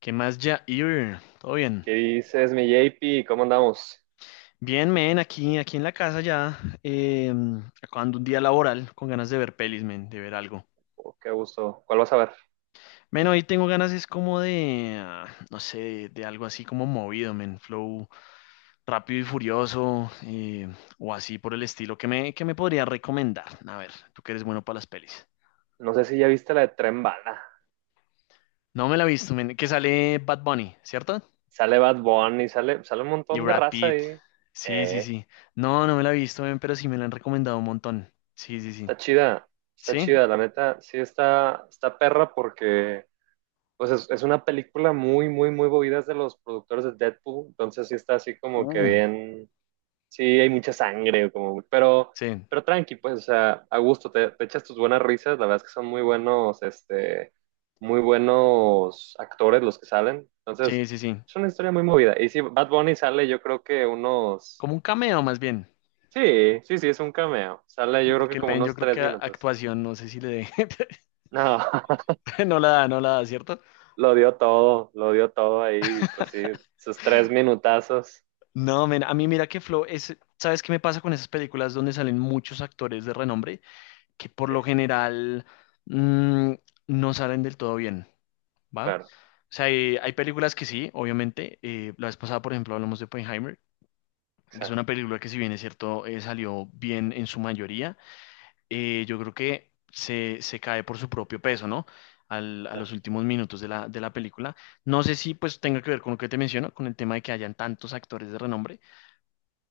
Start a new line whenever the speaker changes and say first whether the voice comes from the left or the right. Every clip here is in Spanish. left: ¿Qué más, Jair? ¿Todo bien?
right: ¿Qué dices, mi JP? ¿Cómo andamos?
left: Bien, men, aquí en la casa ya, acabando un día laboral, con ganas de ver pelis, men, de ver algo.
right: Oh, qué gusto. ¿Cuál vas a ver?
left: Men, hoy tengo ganas, es como de, ah, no sé, de algo así como movido, men, flow rápido y furioso, o así por el estilo. ¿Qué me podría recomendar? A ver, tú que eres bueno para las pelis.
right: No sé si ya viste la de Tren Bala.
left: No me la he visto, men, que sale Bad Bunny, ¿cierto?
right: Sale Bad Bunny, sale un
left: Y
right: montón de
left: Brad
right: raza
left: Pitt.
right: ahí.
left: Sí, sí,
right: Eh,
left: sí. No, no me la he visto, men, pero sí me la han recomendado un montón. Sí, sí, sí.
right: está chida, está
left: Sí,
right: chida, la neta. Está perra porque es una película muy, muy, muy movida, es de los productores de Deadpool. Entonces sí está así como que
left: uh,
right: bien. Sí, hay mucha sangre, como,
left: sí,
right: pero tranqui, pues, o sea, a gusto, te echas tus buenas risas, la verdad es que son muy buenos, muy buenos actores los que salen, entonces,
left: sí, sí, sí.
right: es una historia muy movida. Y sí, Bad Bunny sale yo creo que unos,
left: Como un cameo más bien.
right: sí, sí, sí, es un cameo, sale yo creo que
left: Porque el
right: como
left: men yo
right: unos
left: creo
right: tres
left: que
right: minutos,
left: actuación, no sé si le dé,
right: no,
left: no la da, no la da, ¿cierto?
right: lo dio todo ahí, pues sí, sus tres minutazos,
left: No, men, a mí mira que Flow es, ¿sabes qué me pasa con esas películas donde salen muchos actores de renombre que por
right: sí,
left: lo general mm, no salen del todo bien, ¿va? O
right: claro,
left: sea, hay películas que sí, obviamente. La vez pasada, por ejemplo, hablamos de Oppenheimer, que es una
right: exacto,
left: película que, si bien es cierto, salió bien en su mayoría. Yo creo que se cae por su propio peso, ¿no? A los últimos minutos de la película. No sé si pues tenga que ver con lo que te menciono, con el tema de que hayan tantos actores de renombre,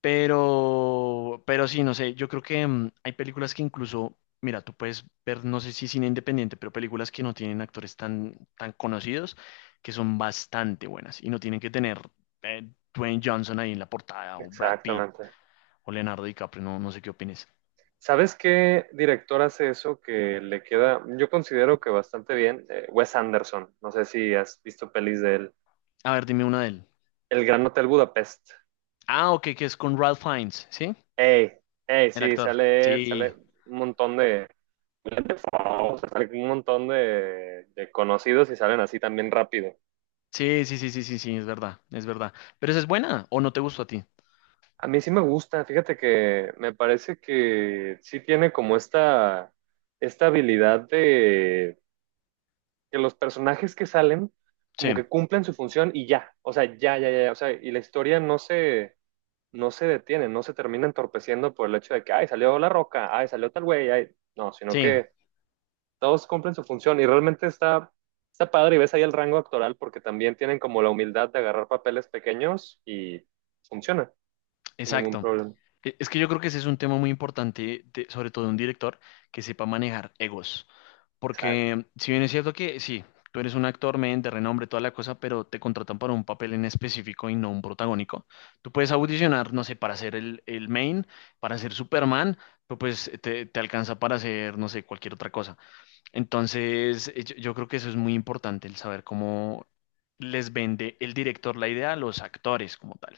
left: pero sí, no sé, yo creo que hay películas que, incluso, mira, tú puedes ver, no sé si cine independiente, pero películas que no tienen actores tan conocidos, que son bastante buenas y no tienen que tener Dwayne Johnson ahí en la portada, o Brad Pitt
right: exactamente.
left: o Leonardo DiCaprio, no sé qué opines.
right: ¿Sabes qué director hace eso que le queda, yo considero que bastante bien? Wes Anderson. No sé si has visto pelis de él.
left: A ver, dime una de él.
right: El Gran Hotel Budapest.
left: Ah, ok, que es con Ralph Fiennes, ¿sí?
right: Ey, ey,
left: El
right: sí,
left: actor.
right: sale él, sale
left: Sí,
right: un montón de, o sea, sale un montón de conocidos y salen así también rápido.
left: sí, sí, sí, sí, sí, sí, es verdad, es verdad. Pero esa es buena, ¿o no te gustó a ti?
right: A mí sí me gusta, fíjate que me parece que sí tiene como esta habilidad de que los personajes que salen
left: Sí,
right: como que cumplen su función y ya, o sea, ya, ya, ya, o sea, y la historia no se, no se detiene, no se termina entorpeciendo por el hecho de que, ay, salió La Roca, ay, salió tal güey, ay, no, sino
left: sí,
right: que todos cumplen su función y realmente está padre, y ves ahí el rango actoral porque también tienen como la humildad de agarrar papeles pequeños y funciona sin ningún
left: exacto.
right: problema.
left: Es que yo creo que ese es un tema muy importante, sobre todo de un director que sepa manejar egos.
right: Exacto.
left: Porque si bien es cierto que sí, tú eres un actor men de renombre, toda la cosa, pero te contratan para un papel en específico y no un protagónico. Tú puedes audicionar, no sé, para ser el main, para ser Superman, pero pues te alcanza para hacer, no sé, cualquier otra cosa. Entonces, yo creo que eso es muy importante, el saber cómo les vende el director la idea a los actores como tal.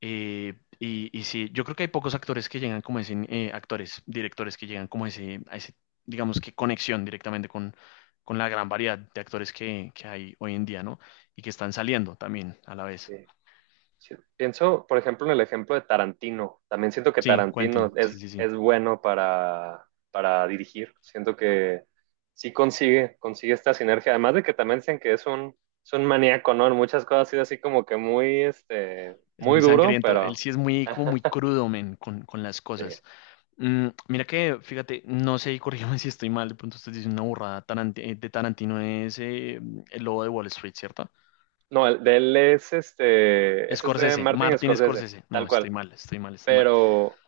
left: Eh, y sí, yo creo que hay pocos actores que llegan como ese, actores, directores que llegan como ese, digamos que conexión directamente con la gran variedad de actores que hay hoy en día, ¿no? Y que están saliendo también a la vez.
right: Sí. Sí, pienso, por ejemplo, en el ejemplo de Tarantino. También siento que
left: Sí,
right: Tarantino
left: Quentin, sí, sí, sí.
right: es bueno para dirigir. Siento que consigue esta sinergia. Además de que también dicen que es un maníaco, ¿no? En muchas cosas es así como que muy,
left: Es muy
right: muy duro,
left: sangriento. Él
right: pero
left: sí es muy, como muy crudo, men, con las
right: sí.
left: cosas. Mm, mira que, fíjate, no sé, y corrígeme si estoy mal, de pronto usted dice una burrada, de Tarantino es el lobo de Wall Street, ¿cierto?
right: No, el de él es, ese es de
left: Scorsese,
right: Martin
left: Martin
right: Scorsese,
left: Scorsese. No,
right: tal
left: estoy
right: cual.
left: mal, estoy mal, estoy mal.
right: Pero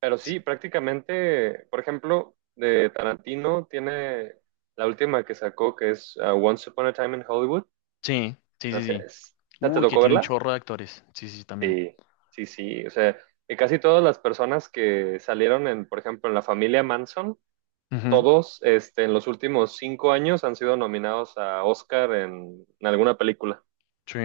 right: Pero
left: Sí,
right: sí, prácticamente, por ejemplo, de Tarantino tiene la última que sacó, que es Once Upon a Time in Hollywood.
left: sí, sí,
right: O
left: sí.
right: sea,
left: Sí.
right: es- ¿ya ¿te
left: Uy, que
right: tocó
left: tiene un
right: verla?
left: chorro de actores. Sí, sí, sí, también.
right: Sí, sí, sí. O sea, que casi todas las personas que salieron en, por ejemplo, en la familia Manson,
left: Ujú.
right: todos, en los últimos cinco años han sido nominados a Oscar en alguna película.
left: Sí,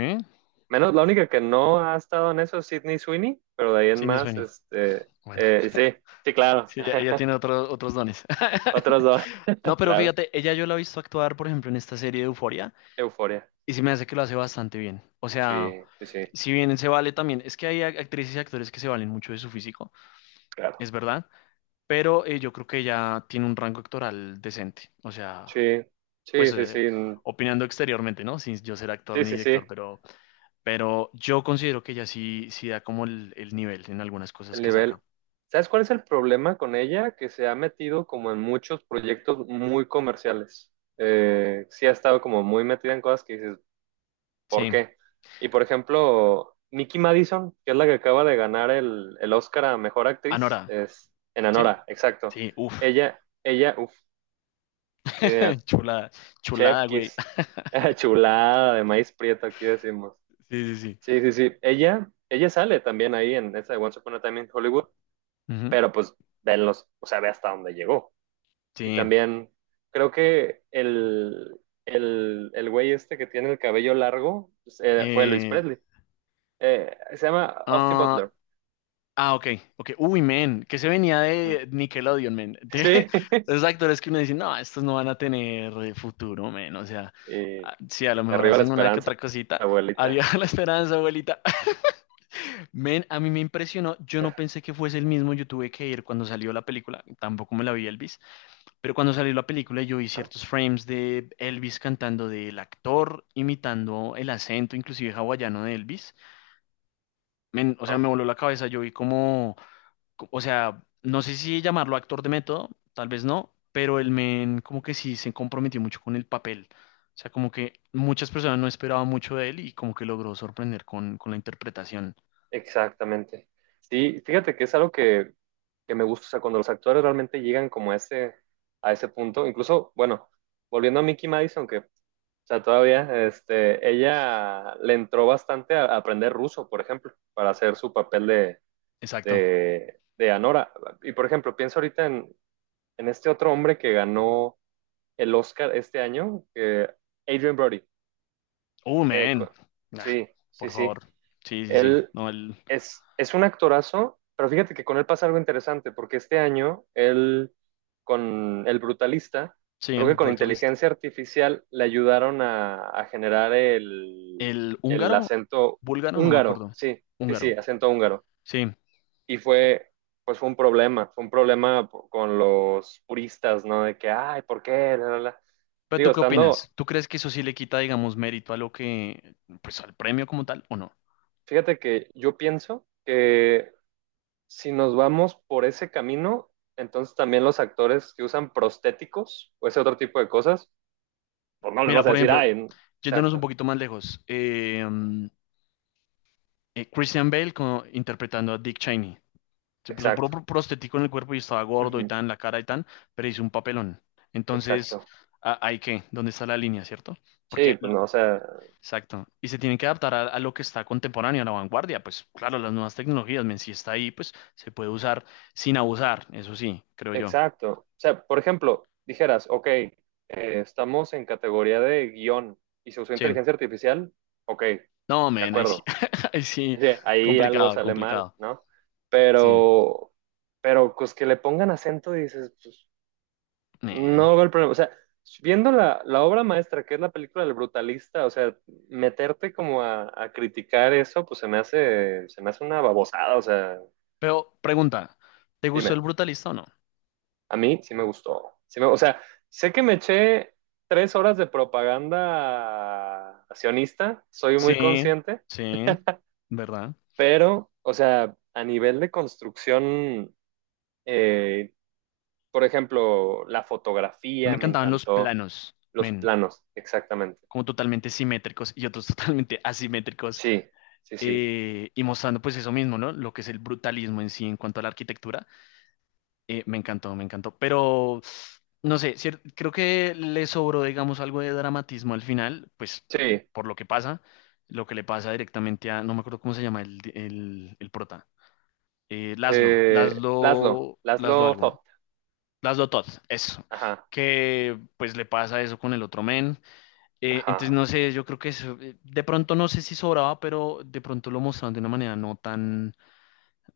right: Menos la única que no ha estado en eso es Sydney Sweeney, pero de ahí en
left: sí, me
right: más,
left: suena. Bueno,
right: sí, sí, claro.
left: sí, ella tiene otros otros dones.
right: Otros dos,
left: No, pero
right: claro.
left: fíjate, ella yo la he visto actuar, por ejemplo, en esta serie de Euforia.
right: Euforia.
left: Y se me hace que lo hace bastante bien. O
right: Sí,
left: sea,
right: sí, sí,
left: si bien se vale también, es que hay actrices y actores que se valen mucho de su físico,
right: claro.
left: es verdad, pero yo creo que ella tiene un rango actoral decente. O sea,
right: Sí,
left: pues
right: sí, sí, sí, mm,
left: opinando exteriormente, ¿no? Sin yo ser actor
right: sí,
left: ni
right: sí, sí,
left: director, pero yo considero que ella sí, sí da como el nivel en algunas cosas
right: el
left: que
right: nivel.
left: saca.
right: ¿Sabes cuál es el problema con ella? Que se ha metido como en muchos proyectos muy comerciales. Sí ha estado como muy metida en cosas que dices, ¿por
left: Sí,
right: qué? Y por ejemplo, Mickey Madison, que es la que acaba de ganar el Oscar a Mejor Actriz,
left: Anora,
right: es en
left: ¿sí?
right: Anora, exacto.
left: Sí, uff,
right: Ella, uff, sí, mira,
left: chulada,
right: Chef
left: chulada, güey.
right: Kiss, chulada de maíz prieto, aquí decimos.
left: Sí, sí, sí.
right: Sí, sí, sí. Ella sale también ahí en esa de Once Upon a Time in Hollywood,
left: Ujú.
right: pero pues venlos, o sea, ve hasta dónde llegó. Y
left: Sí.
right: también creo que el güey este que tiene el cabello largo pues, fue Luis
left: Eh,
right: Presley. Se llama Austin
left: ah,
right: Butler.
left: Ok, ok. Uy, men, que se venía
right: Mm.
left: de Nickelodeon, men. De
right: Sí.
left: esos actores que uno dice, no, estos no van a tener futuro, men. O sea,
right: Y, y
left: ah, sí, a lo mejor
right: arriba la
left: hacen una que
right: esperanza,
left: otra cosita. Arriba
right: abuelita.
left: la esperanza, abuelita. Men, a mí me impresionó. Yo no pensé que fuese el mismo. Yo tuve que ir cuando salió la película. Tampoco me la vi Elvis. Pero cuando salió la película, yo vi ciertos frames de Elvis cantando, del actor imitando el acento, inclusive hawaiano de Elvis. Men, o sea, me voló la cabeza. Yo vi como, o sea, no sé si llamarlo actor de método, tal vez no, pero el men como que sí se comprometió mucho con el papel. O sea, como que muchas personas no esperaban mucho de él y como que logró sorprender con la interpretación.
right: Exactamente. Sí, fíjate que es algo que me gusta, o sea, cuando los actores realmente llegan como a a ese punto, incluso, bueno, volviendo a Mickey Madison, que, o sea, todavía, ella le entró bastante a aprender ruso, por ejemplo, para hacer su papel
left: Exacto.
right: de Anora. Y, por ejemplo, pienso ahorita en este otro hombre que ganó el Oscar este año, que Adrian Brody.
left: Oh,
right: Eh,
left: man.
right: co-
left: Ah,
right: sí, sí,
left: por
right: sí.
left: favor. Sí, sí, sí.
right: Él
left: No, el...
right: es un actorazo, pero fíjate que con él pasa algo interesante, porque este año él, con El Brutalista,
left: Sí,
right: creo
left: el
right: que con
left: Brutalist.
right: inteligencia artificial le ayudaron a generar
left: El
right: el
left: húngaro,
right: acento
left: búlgaro, no me
right: húngaro,
left: acuerdo.
right: sí, sí, sí,
left: Húngaro.
right: acento húngaro.
left: Sí.
right: Y fue, pues fue un problema po- con los puristas, ¿no? De que, ay, ¿por qué? La, la, la".
left: Pero
right: Digo,
left: ¿tú qué
right: estando,
left: opinas? ¿Tú crees que eso sí le quita, digamos, mérito a lo que, pues al premio como tal, o no?
right: fíjate que yo pienso que si nos vamos por ese camino, entonces también los actores que usan prostéticos o ese otro tipo de cosas, pues no les
left: Mira,
right: vas a
left: por
right: decir,
left: ejemplo,
right: ay, n-
left: yéndonos un
right: exacto,
left: poquito más lejos, Christian Bale interpretando a Dick Cheney. Se puso
right: exacto,
left: prostético en el cuerpo y estaba gordo y
right: ujú,
left: tan, la cara y tan, pero hizo un papelón. Entonces,
right: exacto.
left: ¿ahí qué? ¿Dónde está la línea, cierto?
right: Sí,
left: Porque,
right: pues no, o sea,
left: exacto, y se tienen que adaptar a lo que está contemporáneo, a la vanguardia. Pues claro, las nuevas tecnologías, men, si está ahí, pues se puede usar sin abusar, eso sí, creo yo.
right: exacto. O sea, por ejemplo, dijeras, ok, estamos en categoría de guión y se usó
left: Sí,
right: inteligencia artificial, ok, de
left: no, men, ahí sí,
right: acuerdo.
left: ahí sí,
right: Sí, ahí algo
left: complicado,
right: sale mal,
left: complicado.
right: ¿no?
left: Sí,
right: Pero, pero pues que le pongan acento y dices, pues,
left: men.
right: no veo el problema. O sea, viendo la obra maestra, que es la película del brutalista, o sea, meterte como a criticar eso, pues se me hace una babosada. O sea,
left: Pero pregunta, ¿te gustó el
right: dime,
left: brutalista o no?
right: a mí sí me gustó. Sí me- o sea, sé que me eché tres horas de propaganda sionista, soy muy
left: Sí,
right: consciente,
left: sí, ¿verdad?
right: pero, o sea, a nivel de construcción, eh, por ejemplo, la
left: Me
right: fotografía me
left: encantaban los
right: encantó,
left: planos,
right: los
left: men,
right: planos, exactamente.
left: como totalmente simétricos y otros totalmente asimétricos,
right: Sí. Sí, sí.
left: y mostrando pues eso mismo, ¿no? Lo que es el brutalismo en sí en cuanto a la arquitectura. Me encantó, me encantó. Pero, no sé, creo que le sobró, digamos, algo de dramatismo al final, pues
right: Sí,
left: por lo que pasa, lo que le pasa directamente a, no me acuerdo cómo se llama el prota. Laszlo,
right: Laszlo,
left: Laszlo, Laszlo
right: Laszlo
left: algo, ¿no?
right: Toth.
left: Laszlo Todd, eso,
right: Ajá,
left: que pues le pasa eso con el otro men. Entonces
right: ajá,
left: no sé, yo creo que eso, de pronto no sé si sobraba, pero de pronto lo mostraron de una manera no tan,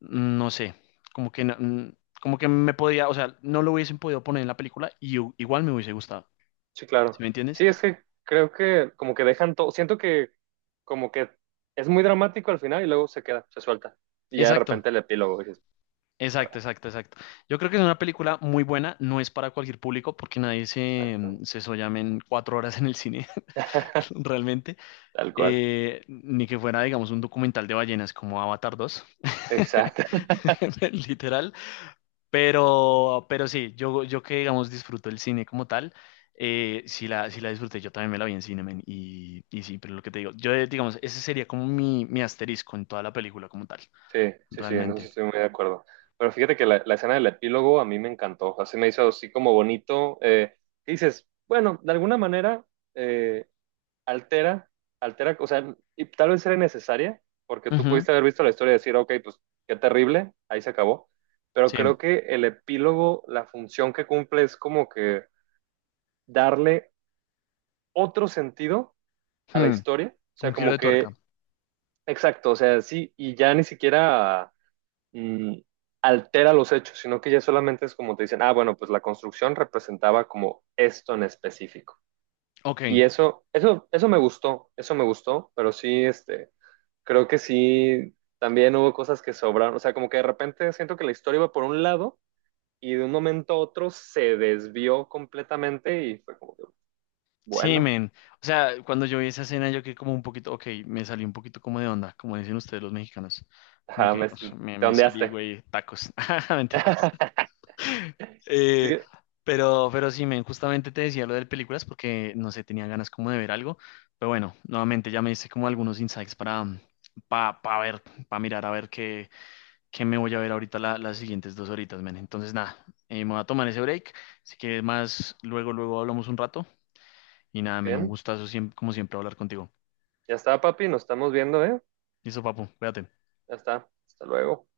left: no sé, como que, como que me podía, o sea, no lo hubiesen podido poner en la película y igual me hubiese gustado,
right: sí, claro.
left: ¿sí me entiendes?
right: Sí, es que creo que como que dejan todo, siento que como que es muy dramático al final y luego se suelta. Y ya de
left: Exacto.
right: repente el epílogo dices, a
left: Exacto,
right: ver,
left: exacto, exacto. Yo creo que es una película muy buena, no es para cualquier público porque nadie se,
right: exacto.
left: se sollame en 4 horas en el cine, realmente.
right: Tal cual.
left: Ni que fuera, digamos, un documental de ballenas como Avatar 2
right: Exacto.
left: literal. Pero sí, yo que, digamos, disfruto el cine como tal, sí la, sí la disfruté, yo también me la vi en cine, men, y sí, pero lo que te digo, digamos, ese sería como mi asterisco en toda la película como tal,
right: Sí, sí, sí, no sé si
left: realmente.
right: estoy muy de acuerdo. Pero fíjate que la escena del epílogo a mí me encantó. Así me hizo así como bonito. Y dices, bueno, de alguna manera, eh, altera, altera, o sea, y tal vez era necesaria, porque tú
left: Ujú,
right: pudiste haber visto la historia y decir, ok, pues qué terrible, ahí se acabó, pero
left: sí.
right: creo que el epílogo, la función que cumple es como que darle otro sentido a la
left: Hmm,
right: historia, o
left: un
right: sea,
left: giro
right: como
left: de tuerca.
right: que, exacto, o sea, sí, y ya ni siquiera mm, altera los hechos, sino que ya solamente es como te dicen, ah, bueno, pues la construcción representaba como esto en específico.
left: Ok.
right: Y eso me gustó, pero sí, creo que sí, también hubo cosas que sobraron, o sea, como que de repente siento que la historia iba por un lado y de un momento a otro se desvió completamente y fue como, que,
left: Sí,
right: bueno,
left: men. O sea, cuando yo vi esa escena, yo quedé como un poquito, ok, me salí un poquito como de onda, como dicen ustedes los mexicanos. Como
right: ajá,
left: que
right: me,
left: uf,
right: te
left: me salí,
right: ondeaste.
left: güey, tacos. Mentiras.
right: Sí,
left: Eh, pero sí, men, justamente te decía lo de películas porque, no sé, tenía ganas como de ver algo. Pero bueno, nuevamente ya me hice como algunos insights ver, para mirar a ver qué me voy a ver ahorita las siguientes 2 horitas, men. Entonces, nada, me voy a tomar ese break. Si quieres más, luego hablamos un rato. Y nada, men, un
right: bien,
left: gustazo siempre, como siempre hablar contigo.
right: ya está, papi, nos estamos viendo, ¿eh?
left: Listo, papu, cuídate.
right: Ya está, hasta luego.